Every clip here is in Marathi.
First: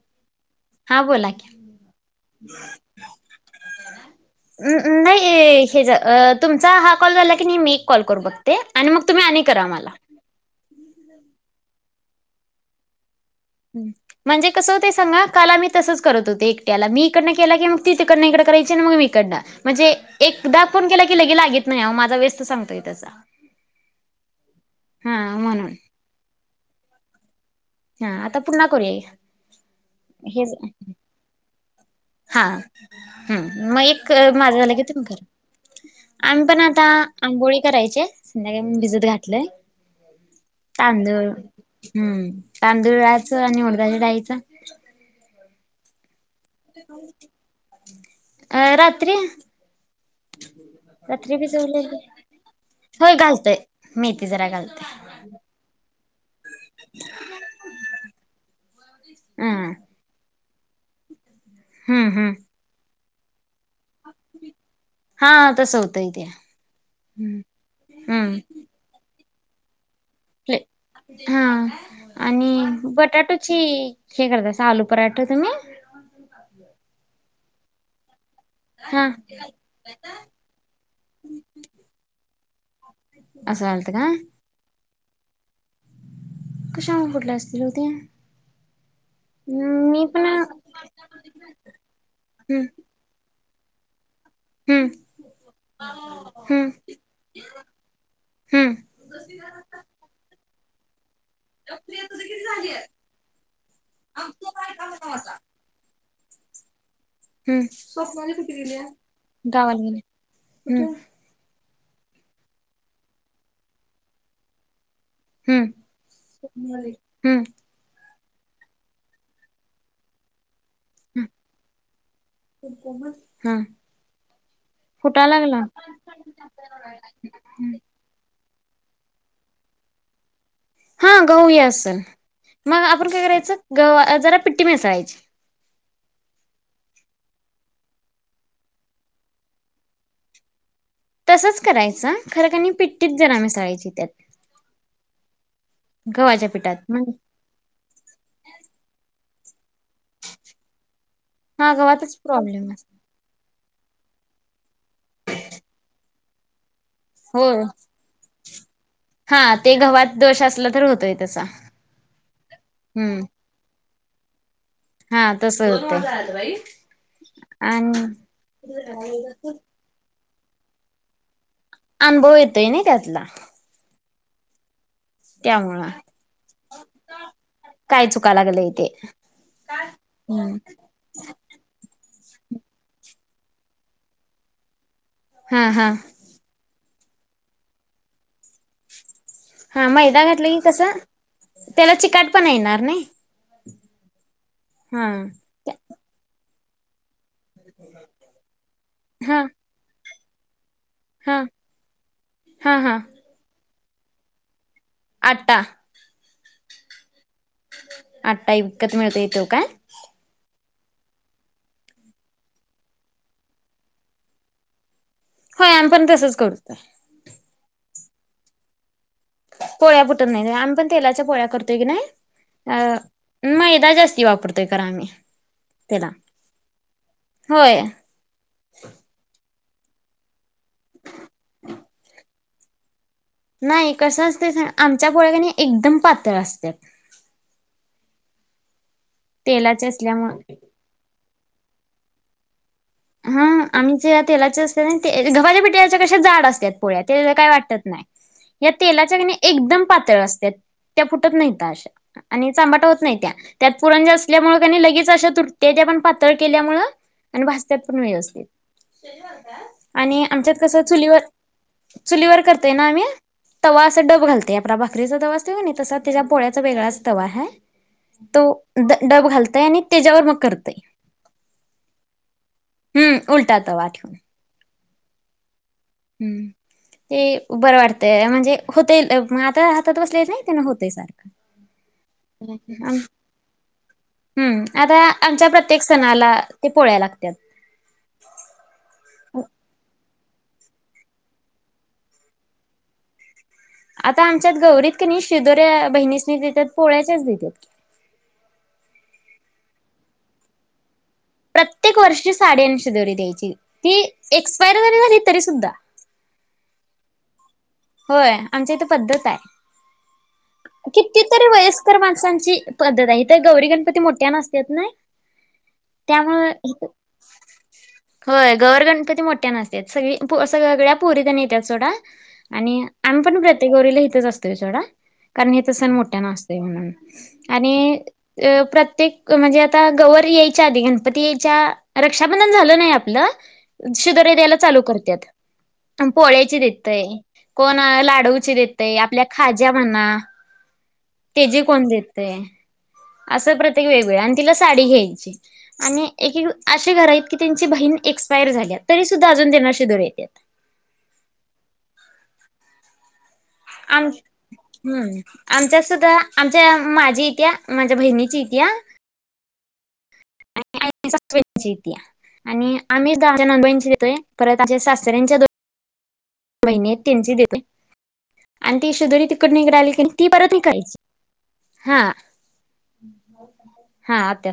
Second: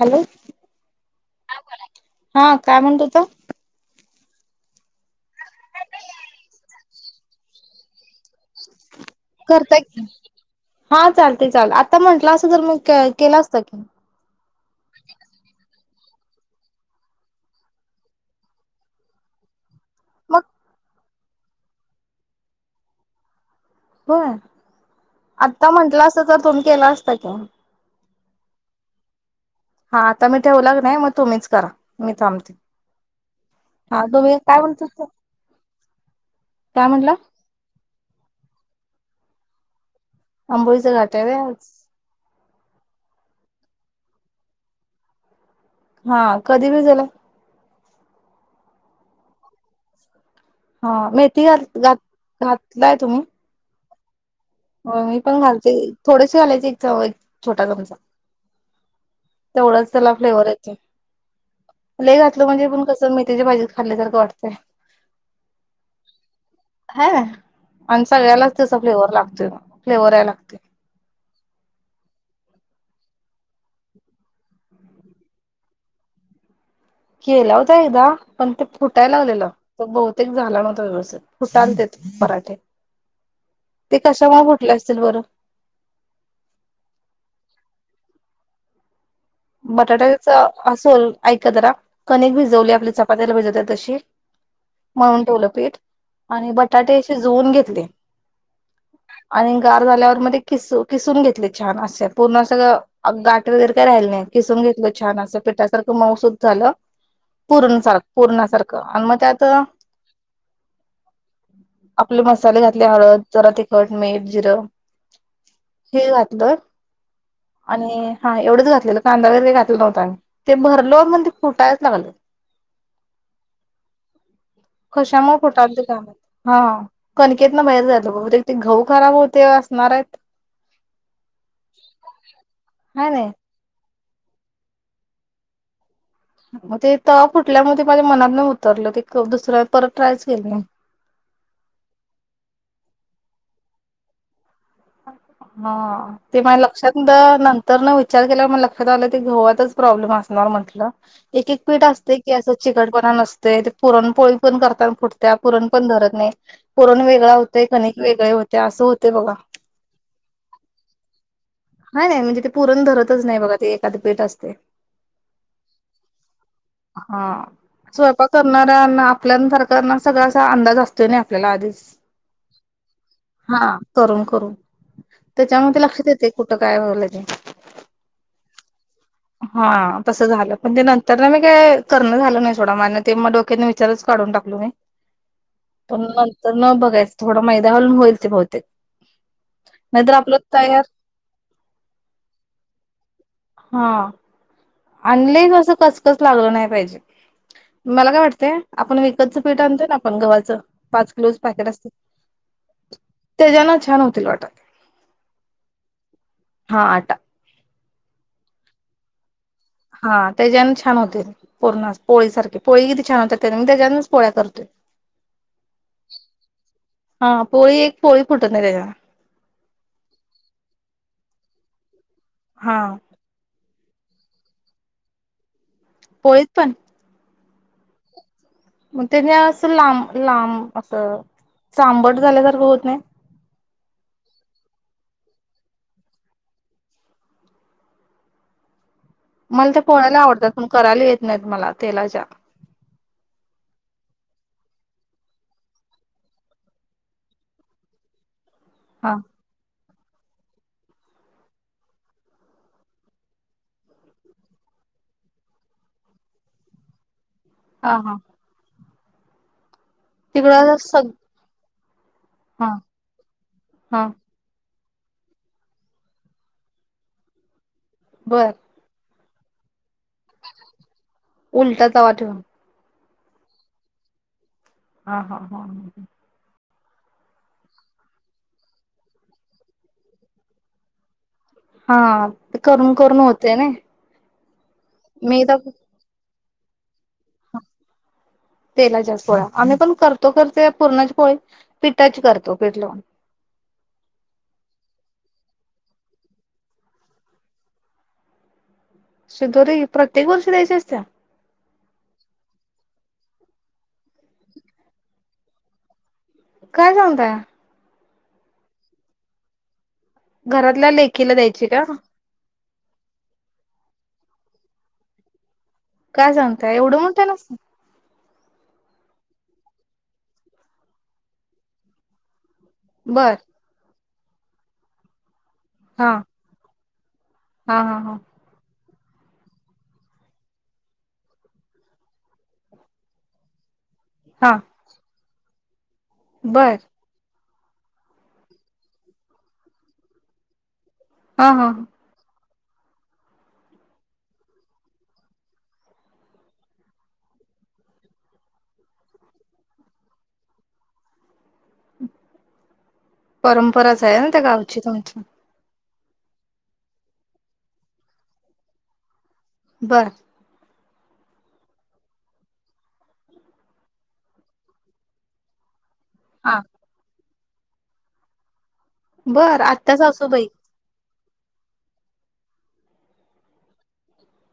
हॅलो हा बोला की. हा काय म्हणत होता नाही हे तुमचा हा कॉल झाला की नाही मी एक कॉल करून बघते. आणि मग तुम्ही आणि करा करताय मला. की हा चालतय चला आता म्हंटलं असं तर मग केलं असतं की म्हणजे कस होत सांगा काल आम्ही मी तसंच करत होते एकट्याला मी हिकडंण केला की मग ति तिकडंण करायची मग मी हिकडणं. म्हणजे मग एकदा फोन केला लगे लागेत नाही माझा व्यस्त सांगतोय तसा. होय हा आता म्हणून म्हंटलं असत तर तुम्ही केला असत की हा आता पुन्हा करूया हा आता मी हे ठेवला की नाय मग तुम्हीच करा. मी हा थांबते ह मग हा एक तुम्ही माझा काय झाला म्हणत कि तुम्ही करा आम्ही पण आता काय म्हटलं आंबोळी करायचे संध्याकाळी भिजत घाातलंय. आंबोळीच घाट तांदूळ आहे हम्म तांदळाचे आणि उडदाच्या डाळीचं हा कधी भिजवलं. अ रात्री. हा रात्री मेथी घात भिजवलेली घात घातलाय होय तुम्ही? घालतोय मेथी. जरा घालतोय हो मी पण घालते थोडेसे घालायचे छोटा चमचा हम्म तेवढाच त्याला फ्लेवर येतो. [inaudible] हम्म लय हम्म घातलं म्हणजे पण कस मेथीची भाजी खाल्लीसारख वाटते हा तसं होतंय ते ह हम्म आणि सगळ्यालाच त्याचा फ्लेवर लागतो मग फ्लेवर यायला लागते हा आणि बटाटोची हे करत अस आलू पराठा तुम्ही - केला होता एक एकदा - पण ते हा फुटायला लागलेलं तो बहुतेक झाला नव्हता तो व्यवस्थित फुटलतेत पराठे- असं घालता ते का कशा मुळ फुटलं असतील. सिल्वरर कशा फुटल्या असतील ओ त्या! बटाट्याच अस ऐका जरा कणिक हम्म भिजवली आपली चपात्याला भिजवत्यात! तसे हम्म मळून ठेवलं पीठ आणि हम्म बटाटे शिजवून घेतले हम्म आणि गार झाल्यावर मध्ये किसू - खिसून घेते. छान असे पूर्ण अस गाठ वगैरे काय राहिले नाही खिसून घेतल छान अस पिठासारखं - मऊ सूद झालं. हम्म पूर्ण सारखं स्वप्नाली कुठ पूर्णासारखं गेल्या आणि मग त्यात गावाला गेल्या कुठ! आपले मसाले घातले हळद जरा तिखट मीठ जिरं हम्म हे वाटलं हम्म आणि - हा एवढच घातल्याल! कांदा वैगेरे घातलं नव्हता आम्ही! ते भरलो मग ते फुटायच लागल हा फुटाय कशामुळे लागला फुटलात काय माहिती हां हा कणिकेतन बाहेर जायलत! ते गऊ खराब होते असणार आहेत. हा गहू ही असल मग आपण हाय काय नाही करायचं ग! जरा पिट्टी मिसळायची! मग ते त फुटल्यामुळे ते माझ्या मनात नाही उतरलं ते दुसऱ्या परत ट्रायच केली नाही. तसंच करायचं खरं क पिट्टीत जरा मिसाळायची त्यात - हां ते मा लक्षात म्हण द नंतर न विचार केलावर म लक्षात आलं. ते गव्हताच - प्रॉब्मम असणार मम्हटलं एक -एक हा पीठ गव्हातच असते की अस प्रॉब्लेम चिकटपणा नसतय! पुरणपोळी पण करतान फुटत्या पुरण पण धरत नाही. पुरण वेगळा होय होतय कणिक वेगळे होते असं होतेय बघा हा - ते गव्हात दोष असला तर होतोय तसा - नाही नाही म्हणजे ते पुरण धरतच नाही बघा ते. त्यात पीठ असतय. हा तस होतय हा. आणि. स्वयंपाक चा अंदाज असतोय नाय. अनुभव येतोय नाही त्यातला. हा करून करू त्याच्यामुळे ते त्यामुळं लक्षात येत काय चुका लागलं इथे. हा तसं झालं पण ते नंतर मी काय. करणं झालं नाही सोडा म माण ते म डोक्याने विचारच काढून टाकलो मी. हा हा पण नंतर न बघायचं. थोडा मैदा घालून होईल ते बहुतेक. हा नाहीतर मैदा आपलं घातलं की, तयार कसं त्याला चिकाट पण येणार नाय. आणले असं कसकस लागलं नाही. पाहिजे. मला काय वाटते आपण विकतचं हा पीठ आणतोय ना आप पण गव्हाचं. पाच हा किलोज पॅकेट असतं हा हा तेजान छा छान होतील वाटत. आटा. हा आटा. आटा विकत मिळतोय तो काय. हा त्याच्यान छान होते, पूर्ण पोळी सारखी पोळी किती छान होते त्या मी त्याच्यानच पोळ्या करते. होय आम्ही पण तसच करतोय. हा पोळी एक पोळी फुटून नाही त्याच्यान. पोळ्या पुटत नाही आम्ही पण तेलाच्या पोळ्या करतोय की, हा नाही मैदा जास्त. की वापरतोय करा आम्ही. त्याला पोळीत पण. होय. म त्यांनी आस लांब लांब. असं चांबट झाल्यासारखं. होत नाही. नाही कसं असत आमच्या पोळ्या कने एकदम पातळ असत्यात. मला ते तेलाचे पोळ्या आवडतात असल्यामुळे पण करायला येत नाहीत मला तेलाच्या हा आमच्या तेलाचे असते ना ते घव्हाच्या्या पिटचे कसे जाड असतात पोळ्या ते काय वाटत नाही या हा तेलाच्या ग एकदम प त्या फुटत नाहीत आणि चांबट होत नाही त्या त्यात पुरंजा असल्यामुळे लगेच अशा तुटते पण पातळ केल्यामुळे आणि पण व्यवस्थित हा हा शनिवार काय आज आणि आमच्यात तिकडं कसं सग चुलीवर चुलीवर हा करतय ना आम्ही तवा असं हा डब घालतय भाकरीचा तवा असतो की नाय तसा त्याज्या पोळ्याचा वेगळाच तवा आहे तो बर डब घालताय आणि त्याच्यावर मग करतय उलटा तवा ठेवून हम्म उलटा तवा ठेवून हा हा हा ह. हम्म ते बरं वाटतंय म्हणजे होतय आता हातात बसलय नाही तेन होतय सारखं हा करून करून होतय ना हम्म आता मी आमच्या तर प्रत्येक सणाला ते पोळ्या लागत्यात तेलाच्या पोळ्या आम्ही पण करतो तो करतो पूर्णाची पोळी पिठाची करतो पीठ लावून आता आमच्यात गौरीत की नाही शिदोऱ्या बहिणीसनी देतात पोळ्याच्याच देतात शिदोरी प्रत्येक वर्षी द्यायच्या असतिये प्रत्येक वर्षीची साडीं शीदोरी द्यायची ती एक्सपायर जरी झाली तरी सुद्धा काय सांगताय होय आमच्या इथे पद्धत आहे घरातल्या किती लेखीला तरी द्यायची का? वयस्कर माणसांची पद्धत इथ गौरी गणपती मोठ्यान असतात ना काय सांगताय एवढं मोठ्यान असतंय होय गौर गणपती मोठ्यान असतात सग सगळ्या पोरी येतात सोडा आणि आम्ही बर पण प्रत्येक गौरीला सोडा कारन हित सन हा. मोठ्यान असतोय म्हणून आणि हा हा हा अ प्रत्येक ते म्हणजे आता गवर यायच्या आधी गणपती यायच्या रक्षाबंधन झालं ना आपलं शिदोरी हा द्यायला चालू करतात पोळ्याची बर देतय कोण लाडूवाची देतय आपल्या खाज्या म्हणा हा हा तेजकंदेते असं प्रत्येक वेगवेगळे आणि तिला साडी घ्यायची आणि एक अे घर आहेत की त्यांची बहीण एक्स्पायर झाल्या तरी सुद्धा अजून त्यांना शिजर येतात परंपराच आहे ना त्या गावची तुमच्या आ आमच्या माझी इथ माझ्या बहिणीची येते बर आणि सासची य आणि आम्ही दहा नची येतोय परत आमच्या सासऱ्यांच्या दो हा महिने तीनची दि [inaudible] आणि ती सुधुरी तिकड बर निघ रा आली आत्या की ती सासूबाई परत निघायची हा हा आत्या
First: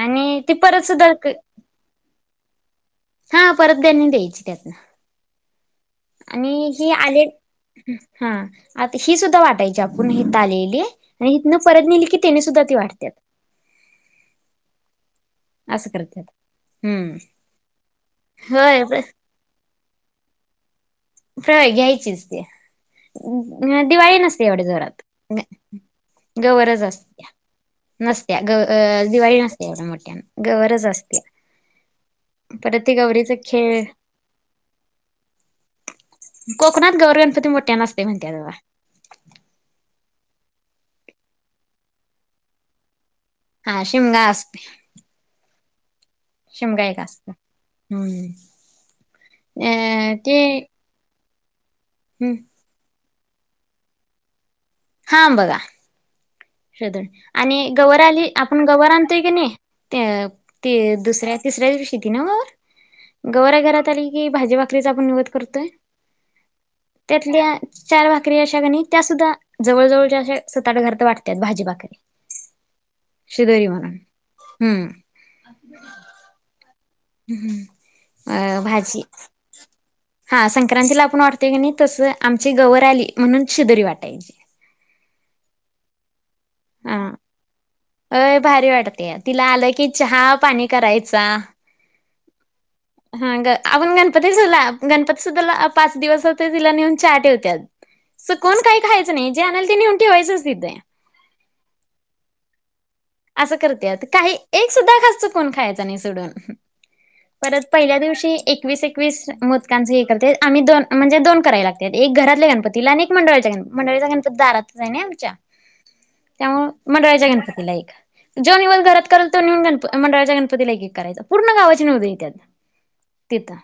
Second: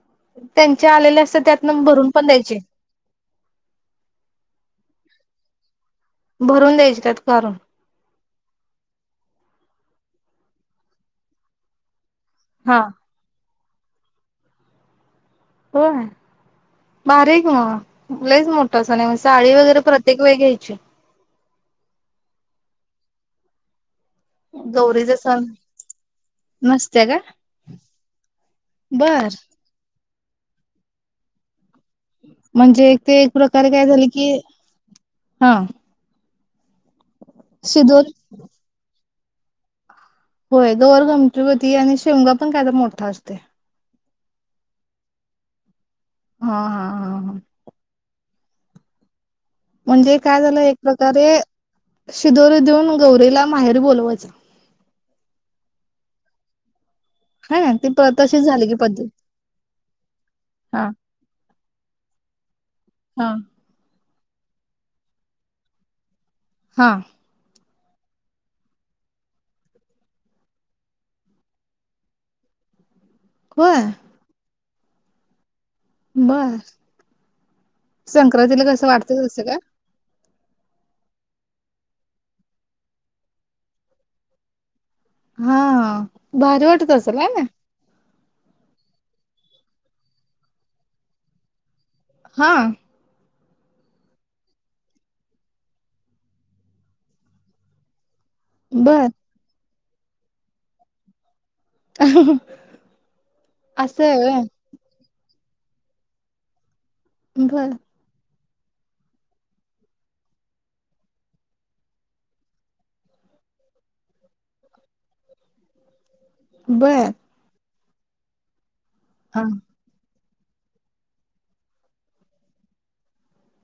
आणि ती परत त्यांचे सुद्धा आलेले अस त्यात नं भरून पण द्यायची हा परत त्यांनी द्यायची त्यातन आणि भरून ही द्यायचे त्यात आले कारून हा आता ही सुद्धा वाटायची आपण हिथ आलेली आणि परत नेली की तिने सुद्धा ती हा वाटत असं होय करत्यात हम्म बारीक मगलाच मोठ होय असं नाही साडी वगैरे प्रत ्येक वेग्यायचे प्रवा घ्यायचीच ते दिवाळी नसते एवढ्या जोरात गौरीचा सण गवरज नसते का असत्या नसत्या ग बर दिवाळी नसते एवढ्या मोठ्या गरज असते परत म्हणजे ते एक गौरीचा प्रकारे खेळ काय झाले की हा कोकणात गौरगणपती मोठ्या नसते शिदोल म्हणतेात तेव्हा होय दोवर गमतीपती आणि शेवगा पण कायदा मोठा असते हा शिमंग अस असते हा शिमगा हा एक हा असत हा हम्म अ म्हणजे ते काय झाला एक प्रकारे हम्म शिदोरी देऊन गौरीला माहेरी बोवायच हा बघ शध हाय ना आणि ती गवर प आली तशीच आपण झाली की गववर पद्धत आणतोय की नाही ते हा त दुसऱ्या तिसऱ्या दिवशीती ना वर हा गौऱ्या घरात आली. की भाजी भाकरीचा आपण निवत करतोय. हा त्यातल्या चार भाकरी अशा कणी त्या सुद्धा जवळ जवळच्या सात आठ घरात वाटतात. त्यात भाजीभाकरी शिदोरी होय म्हणा हम्म. बास. अ संक्रांतीला कस भाजी वाटत तसं का? हा संक्रांतीला आपण वाटतोय की नाही तसं आमची गवर आली म्हणून शिदोरी वाटायची. हा. भारी वाटत असेल ना हा ना. अय भारी वाटतीय तिला आलं की चहा पाणी करायचा. हा. हा ग आपण गणपती सुला गणपती सुद्धाला पाच दिवस होते तिला नेऊन चहा ठेवत्यात. असं कोण काही बर खायचं नाही जे आणलं ते नेहून ठेवायचं तिथे. असं करतात आहे काही होय एक सुद्धा घास चुकत कोण खायच नाही सोडून परत बर पहिल्या दिवशी एकवीस एकवीस मोदकाचं हे करते आम्ही दोन म्हणजे दोन करायला लागतात एक घरातल्या गणपतीला आणि एक मंडळाच्या गणपतीला मंडळाच्या गणपती दारातच आहे ना आमच्या त्यामुळे बर मंडळाच्या गणपतीला एक. जेव निवांत घरात. करते हा ना मंडळाच्या दारात. गणपतीला एक एक करायचं पूर्ण गावाचे निवद येतात.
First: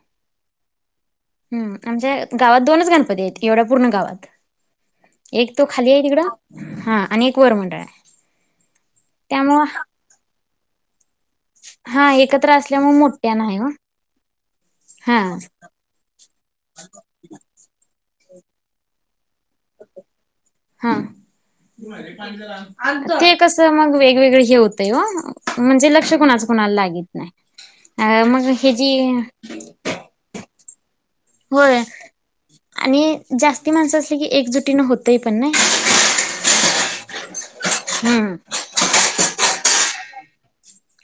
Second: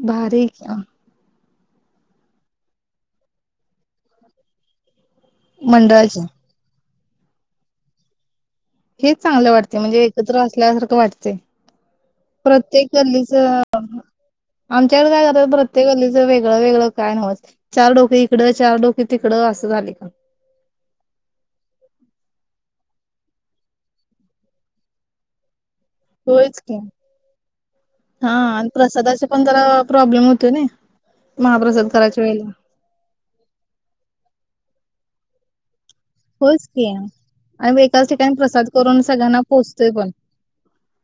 भारी कि हा आमच्या गावात दोनच गणपती आहेत एवढ्या पूर्ण गावात. एक तो खाली आहे मंडळाचे तिकडं हा. कोरमंडळ. हेच चांगलं वाटते म्हणजे एकत्र असत. थकल्यासारखे वाटते. हा एकत्र प्रत्येक असल्यामुळे गल्लीच मोठ्यानं आहे ओ आमच्याकडे हा काय करतात प्रत्येक गल्लीचं वेगळं वेगळं काय नवत चार डोक इकडं. इकडं चार डोके तिकडं असं झाले का हा ते कसं मग वेगवेगळे जेवते हो म्हणजे लक्ष कोणाच होयच कोणाला की लागत नाही अ हा मग आणि हे जी प्रसादाचे पण जरा प्रॉब्लेम होतो ना होय महाप्रसाद करायच्या वेळेला आणि जास्ती माणसं असली की एकजुटीन होत ते पण होच क आणि मी एकाच हम्म ठिकाणी प्रसाद करून सग्यांना पोचो ते पण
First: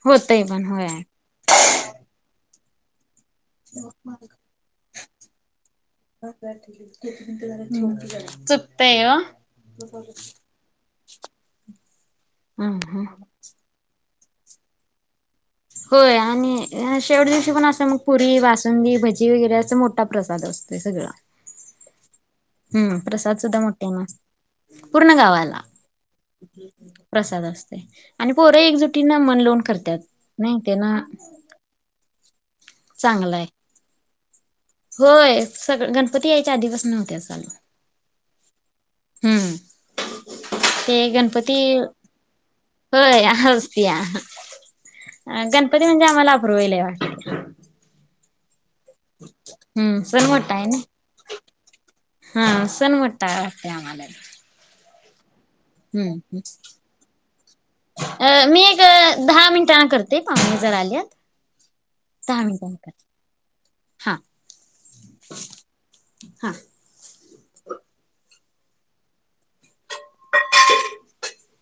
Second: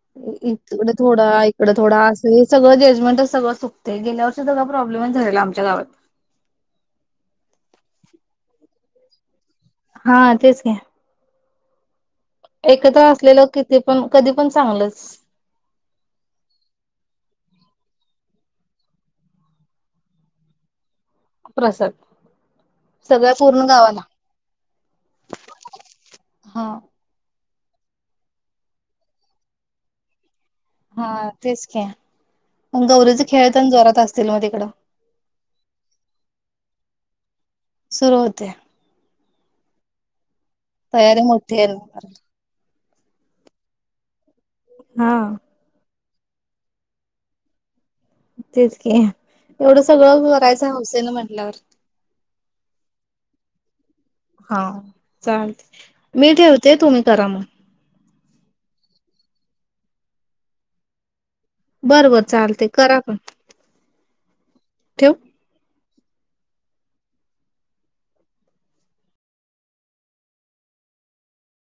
होतंय पण होय इकडे थोडा इकडं थोडं असे सगळ जजमें सग सुक गे प्रॉ बलंमन झाले आच्या गावात [inaudible] तेव हो हा एकदा असलेलं किती पण कधी पण चांगलंच होय आणि शेवट दिवशी पण असं मग पुरी बसुंदी भजी वगैरे याचा मोठा प्रसाद असतोय सगळां प्रसाद हम्म सगळ्या प्रसाद सुद्धा पूर्ण मोठे गावाला नत पूर्ण गावाला हा प्रसाद असतो आणि पोर एकजुटी ना मन लोन करतात हा तेच खे गौरीचा चांगलं आहे खेळ पण जोरात असत सकडे होय सग गणपती यायच्या आधीवस नव्हत्या चालू सुरू होते हम्म ते तयारी गणपती मोठी आहेल होय असतया हा अ गणपती म्हणजे आ मलापर वईले वाट तेितक एवढं सण सगळं मोठा आहे करायचं ना हौसेन म्हटल्यावर हा सण मोठा वाटतय आम्हाला हा चालते मी ठेवते तुम्ही करा मग अ मी एक दहा मिनिटांना करते पाहणे जर आलीत बर बर चालते करा पण हां तव हा [inaudible]